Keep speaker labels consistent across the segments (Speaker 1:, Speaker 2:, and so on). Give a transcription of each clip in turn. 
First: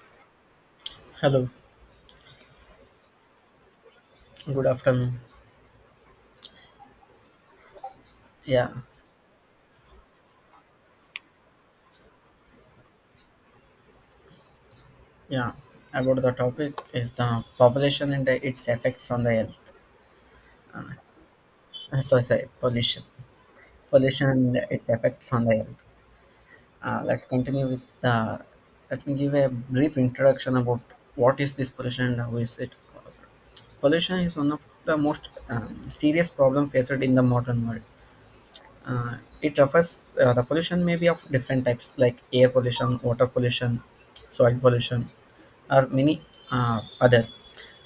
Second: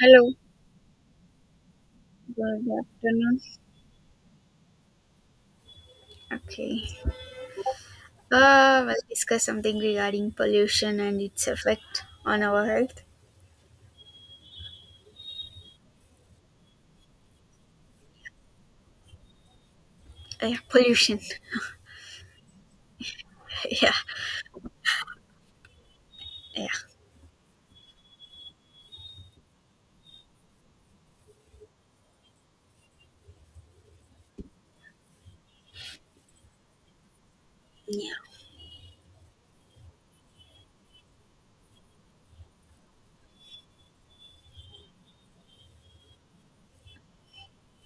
Speaker 1: Hello,
Speaker 2: Hello,
Speaker 1: good afternoon.
Speaker 2: good afternoon.
Speaker 1: Okay,
Speaker 2: Yeah,
Speaker 1: we'll discuss something regarding pollution and its effect on our health.
Speaker 2: yeah. About the topic is the population and its effects on the health.
Speaker 1: Yeah, Pollution.
Speaker 2: So I say pollution,
Speaker 1: yeah,
Speaker 2: pollution and its effects on the health.
Speaker 1: yeah,
Speaker 2: Let's continue with the. Let me give a brief introduction about what is this pollution and how is it caused. Pollution is one of the most serious problem faced in the modern world.
Speaker 1: yeah.
Speaker 2: Uh, it refers the pollution may be of different types like air pollution, water pollution, soil pollution, or many other.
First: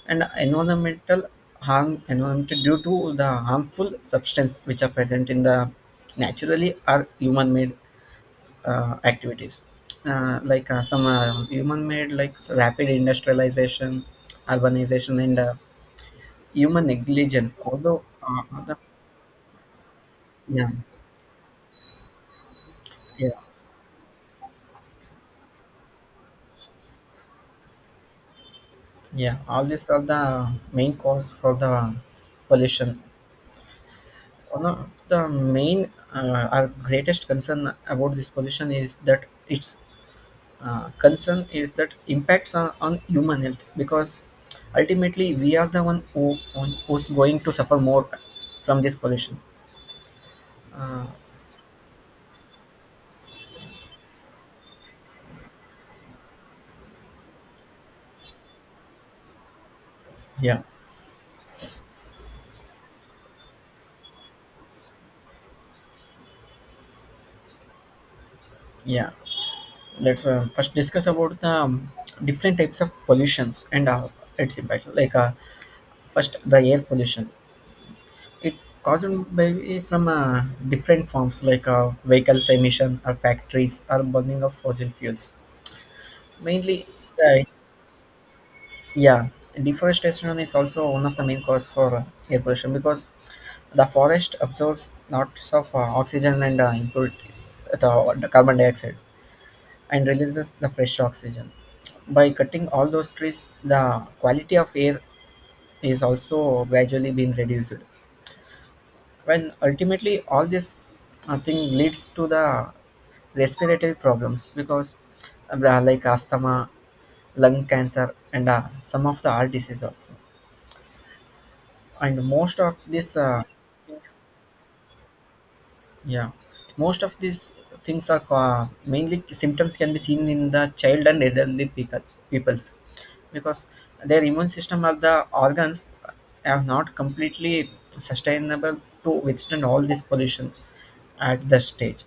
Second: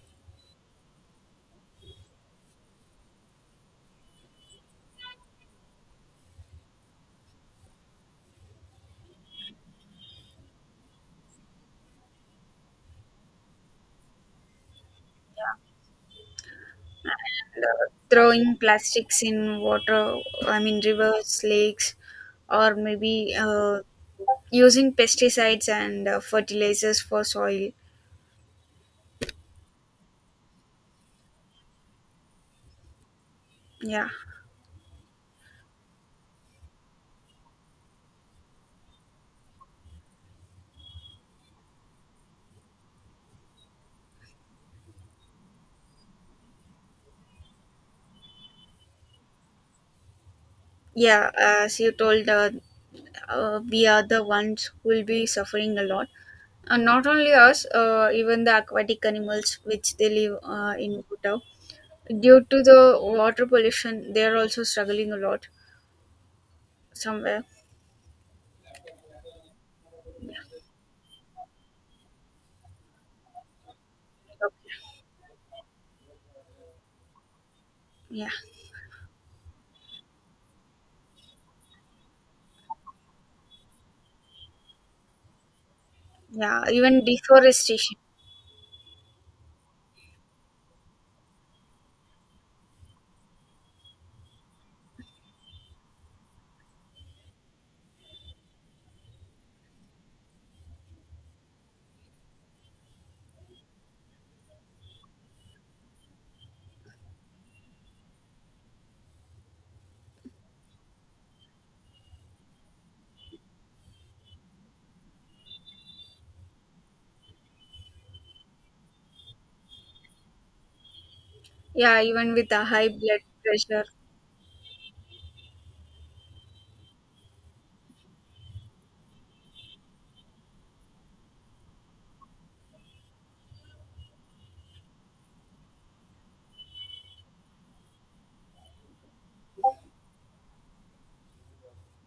Speaker 2: And environmental harm environmental due to the harmful substance which are present in the naturally or human-made activities like some human made like rapid industrialization urbanization and human negligence
Speaker 1: And,
Speaker 2: although
Speaker 1: throwing
Speaker 2: other,
Speaker 1: plastics in water, I
Speaker 2: yeah
Speaker 1: mean, rivers, lakes, or
Speaker 2: yeah.
Speaker 1: maybe using pesticides and fertilizers for soil.
Speaker 2: Yeah, all these are the main cause for the pollution.
Speaker 1: Yeah,
Speaker 2: One of the main our greatest concern about this pollution is that its concern is that impacts on human health because ultimately we are the one who's going to suffer more from this pollution. Uh,
Speaker 1: yeah, as you told, we are the ones who will be suffering a lot. And not only us, even the aquatic animals which they live
Speaker 2: yeah,
Speaker 1: in Bhutan. Due to the water pollution, they are also struggling a lot somewhere.
Speaker 2: yeah. Let's first discuss about the different types of pollutions and its impact. Like first the air pollution.
Speaker 1: Yeah,
Speaker 2: It caused by from different forms like vehicles emission or factories or burning of fossil fuels.
Speaker 1: yeah,
Speaker 2: Mainly,
Speaker 1: even
Speaker 2: uh,
Speaker 1: deforestation.
Speaker 2: yeah, deforestation is also one of the main cause for air pollution because the forest absorbs lots of oxygen and impurities, the carbon dioxide, and releases the fresh oxygen. By cutting all those trees, the quality of air is also gradually being reduced. When ultimately all this thing leads to the respiratory problems because like asthma lung cancer and some of the heart disease also.
Speaker 1: Yeah,
Speaker 2: And
Speaker 1: even with
Speaker 2: most
Speaker 1: the
Speaker 2: of
Speaker 1: high
Speaker 2: this
Speaker 1: blood pressure.
Speaker 2: Yeah, most of these things are mainly symptoms can be seen in the child and elderly people, peoples because their immune system or the organs are not completely sustainable to withstand all this pollution at the stage.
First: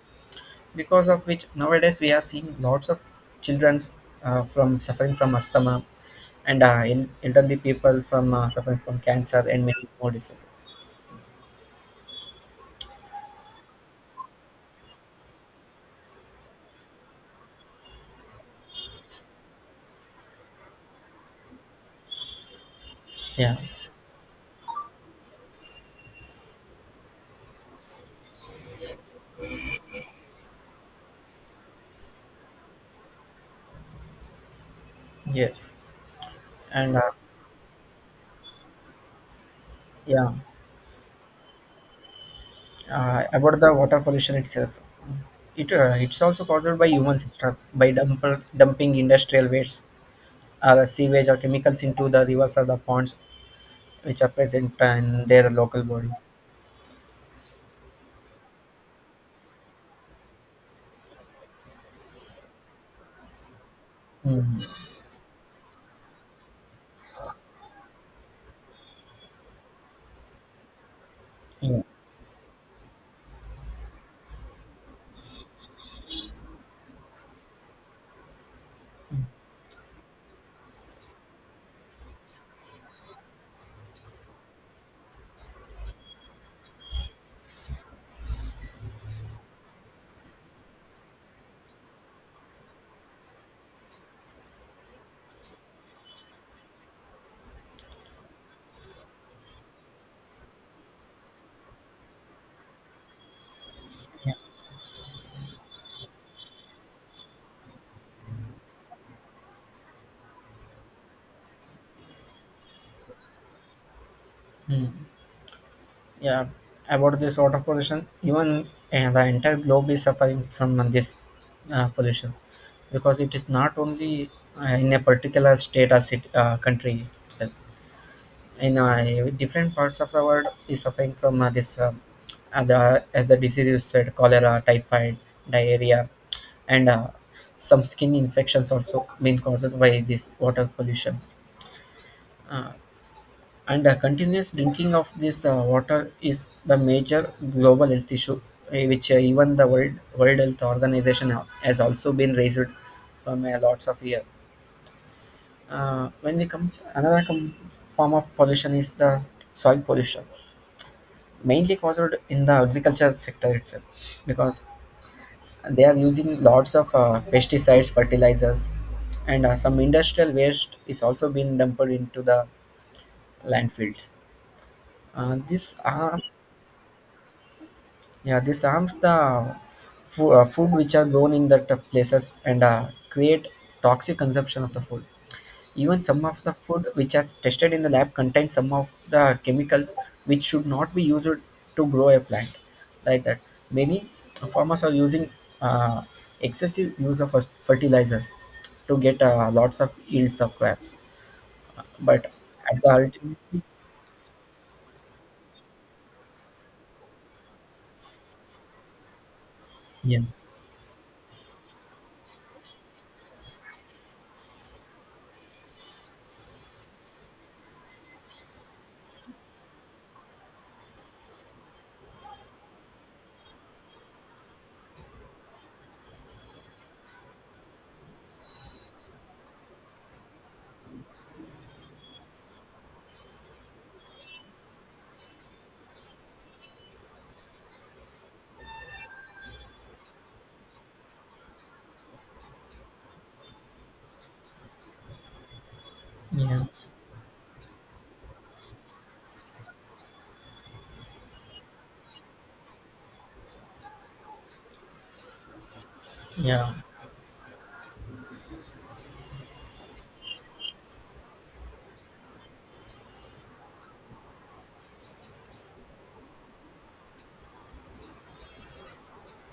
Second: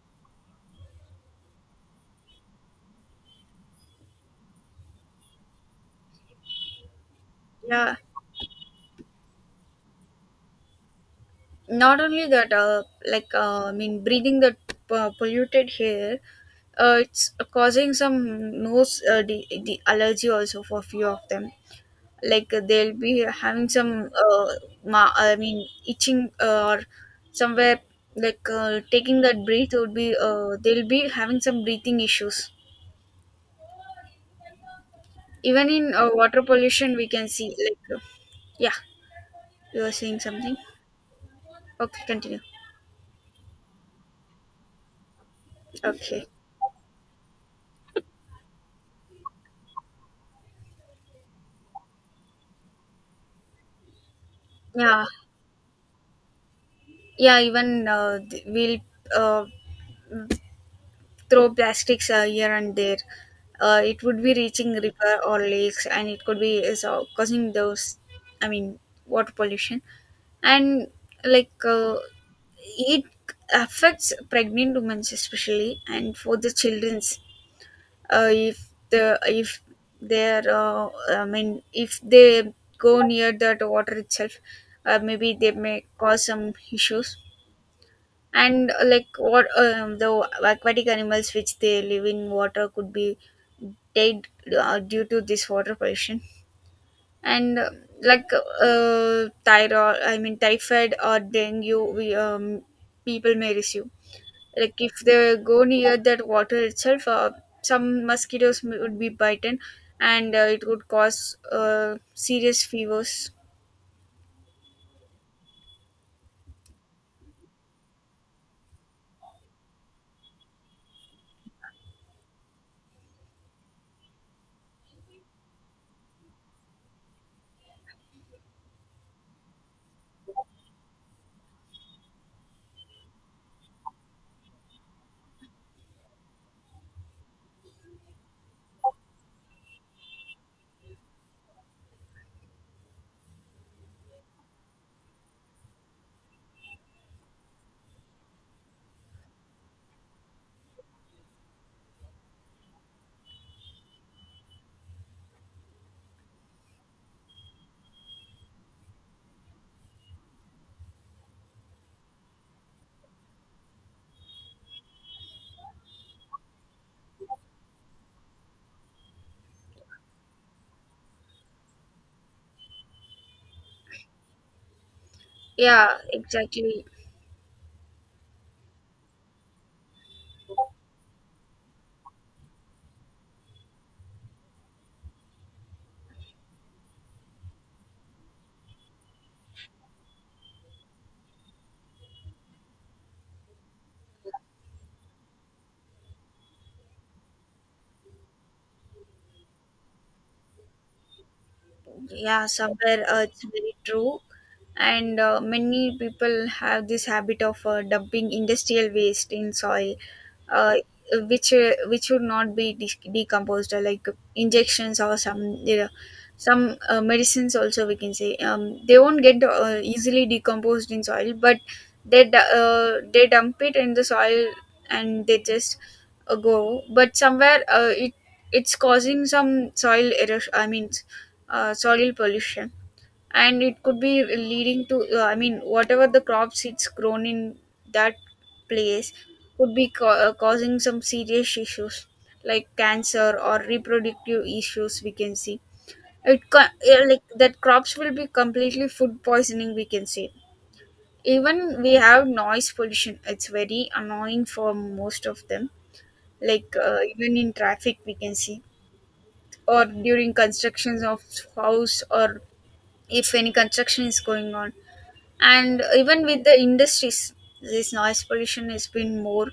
Speaker 2: Because of which nowadays we are seeing lots of children from suffering from asthma and elderly
Speaker 1: Yeah,
Speaker 2: people from suffering from cancer and many more diseases.
Speaker 1: not only that, like I mean, breathing the polluted air, it's causing some nose the allergy also for few of them. Like they'll be
Speaker 2: Yeah.
Speaker 1: having some, I mean, itching or somewhere, like taking that breath would be they'll be having some breathing issues. Even
Speaker 2: Yes.
Speaker 1: in water pollution,
Speaker 2: And
Speaker 1: we can see like yeah, you were saying
Speaker 2: yeah.
Speaker 1: something. Okay, continue.
Speaker 2: About the water pollution itself it's
Speaker 1: Okay.
Speaker 2: also caused by humans itself by dumping industrial waste or sewage or chemicals into the rivers or the ponds which are present
Speaker 1: Yeah.
Speaker 2: in their local bodies.
Speaker 1: Yeah, even we'll uh, throw plastics here and there, it would be
Speaker 2: Hmm.
Speaker 1: reaching river or lakes and it could be is, causing those, I mean, water pollution. And like
Speaker 2: Yeah,
Speaker 1: it affects pregnant women especially and for the children's, if they're, I mean, if they go near that water itself, maybe they may cause some issues. And like, what the aquatic animals which they live in water could be dead, due to this water pollution. And like thyroid I mean typhoid or dengue, we, people may receive,
Speaker 2: yeah,
Speaker 1: like if they go near that water itself, some mosquitoes would be bitten and it would cause serious fevers.
Speaker 2: mm, yeah. About this water pollution, even the entire globe is suffering from this pollution because it is not only in a particular state or city, country itself. In different parts of the world is suffering from as the disease you said cholera typhoid diarrhea and some skin infections also been caused by this water pollutions uh, and Continuous drinking of this water is the major global health issue which even the world health organization has also been raised from lots of years. When we come another form of pollution is the soil pollution mainly caused in the agriculture sector itself because they are using lots of pesticides fertilizers and some industrial waste is also being dumped into the landfills. uh, these
Speaker 1: Yeah,
Speaker 2: are
Speaker 1: exactly.
Speaker 2: Yeah, this harms the food which are grown in that places and create toxic consumption of the food. Even some of the food which are tested in the lab contains some of the chemicals which should not be used to grow a plant like that. Many farmers are using uh, excessive use of fertilizers to get lots of yields of crops, but
Speaker 1: Yeah,
Speaker 2: at the
Speaker 1: somewhere it's
Speaker 2: ultimate,
Speaker 1: very true. And many people have this habit of dumping industrial waste in soil,
Speaker 2: yeah,
Speaker 1: uh, which, which should not be decomposed, like injections, or some, there are some medicines also we can say, they won't get easily decomposed in soil. But they they dump it in the soil and they just go. But somewhere it, it's causing some soil erosion, I mean, soil pollution. And it could be leading to, I mean, whatever the crops it's grown in that place could be causing some serious issues, like cancer or reproductive issues we can see.
Speaker 2: yeah,
Speaker 1: Like that crops will be completely food poisoning, we can say. Even we have noise pollution, it's very annoying for most of them.
Speaker 2: yeah.
Speaker 1: Like even in traffic we can see, or during constructions of house, or if any construction is going on, and even with the industries, this noise pollution has been more.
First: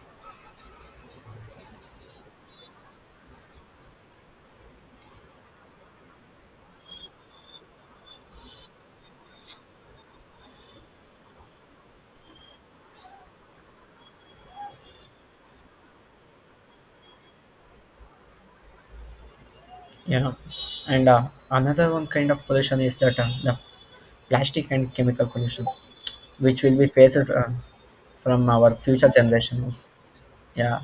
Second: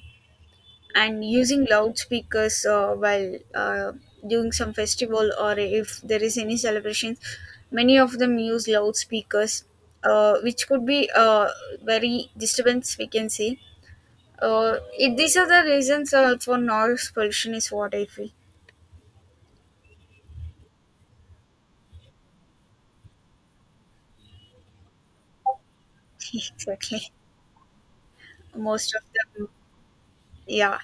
Speaker 1: And using loudspeakers, while doing some festival, or if there is any celebrations, many of them use loudspeakers, which could be very disturbance, we can say. It, these are the reasons, for noise pollution is what I feel.
Speaker 2: Yeah, and another one kind of pollution is that the plastic and chemical pollution, which will be
Speaker 1: Exactly.
Speaker 2: faced from our
Speaker 1: Most of
Speaker 2: future
Speaker 1: them,
Speaker 2: generations.
Speaker 1: yeah.
Speaker 2: Yeah,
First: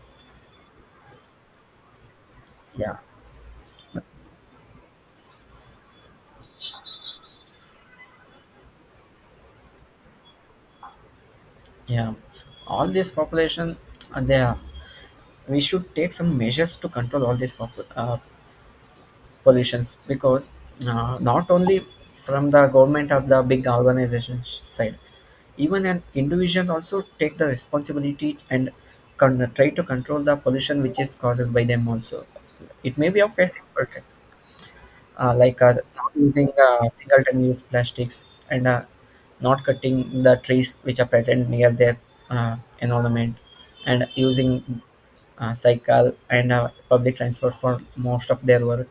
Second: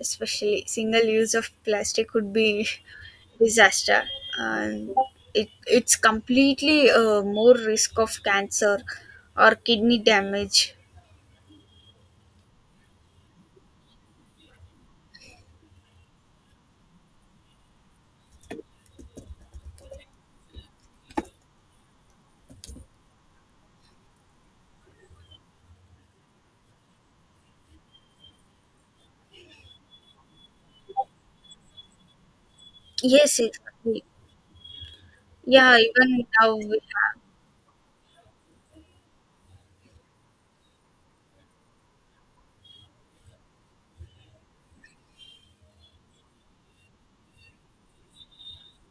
Speaker 1: Especially single use of plastic would be
Speaker 2: yeah,
Speaker 1: disaster. And it, it's completely more risk of cancer or kidney damage.
Speaker 2: yeah. All this population, uh, they are, we should take some measures to control all this pollutions because not only from the government of the big organization side, even an individual also take the responsibility and try to control the pollution which is caused by them also. It may be of
Speaker 1: Yes,
Speaker 2: a
Speaker 1: it.
Speaker 2: simple type,
Speaker 1: Yeah,
Speaker 2: not
Speaker 1: even
Speaker 2: using
Speaker 1: now we have,
Speaker 2: single time use plastics and not cutting the trees which are present near their environment, and using cycle and public transport for most of their work.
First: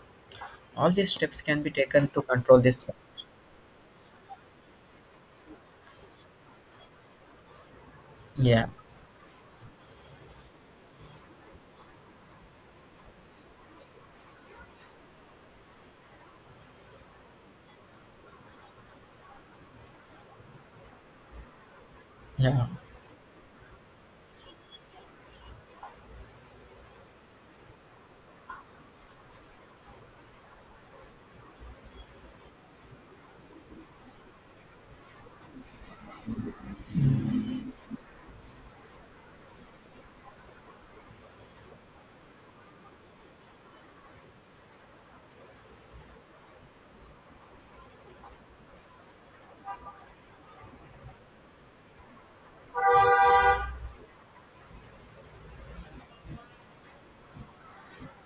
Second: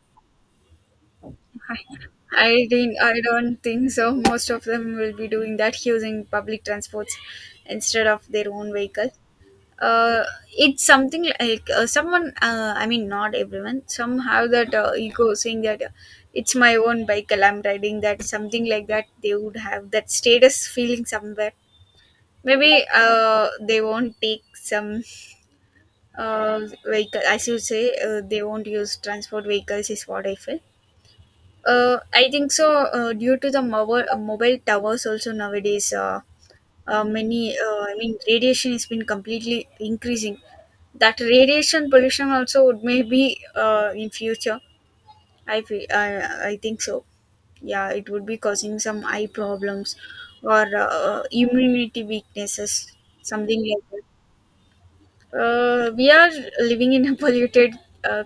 Speaker 2: All these steps can be taken to control
Speaker 1: I
Speaker 2: this.
Speaker 1: didn't, I don't think so most of them will be doing that, using public transports instead of their
Speaker 2: Yeah,
Speaker 1: own vehicle. uh, it's something like someone, I mean, not everyone, some have that ego saying that it's my own bicycle. I'm riding that, something like that. They would have that status feeling somewhere.
Speaker 2: yeah,
Speaker 1: Maybe they won't take some uh, vehicle. As you say, they won't use transport vehicles is what I feel. I think so. Due to the mobile towers also, nowadays, many, I mean, radiation has been completely increasing. That radiation pollution also would, maybe in future, I, fe- I think so, yeah, it would be causing some eye problems or immunity weaknesses, something like that. We are living in a polluted, uh,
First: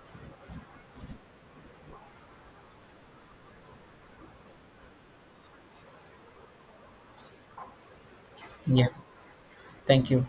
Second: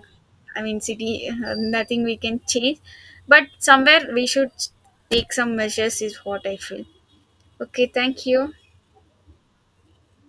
Speaker 1: I mean, city. Nothing we can change, but somewhere we should take some measures is what I feel. Okay, thank you.
Speaker 2: yeah. Thank you.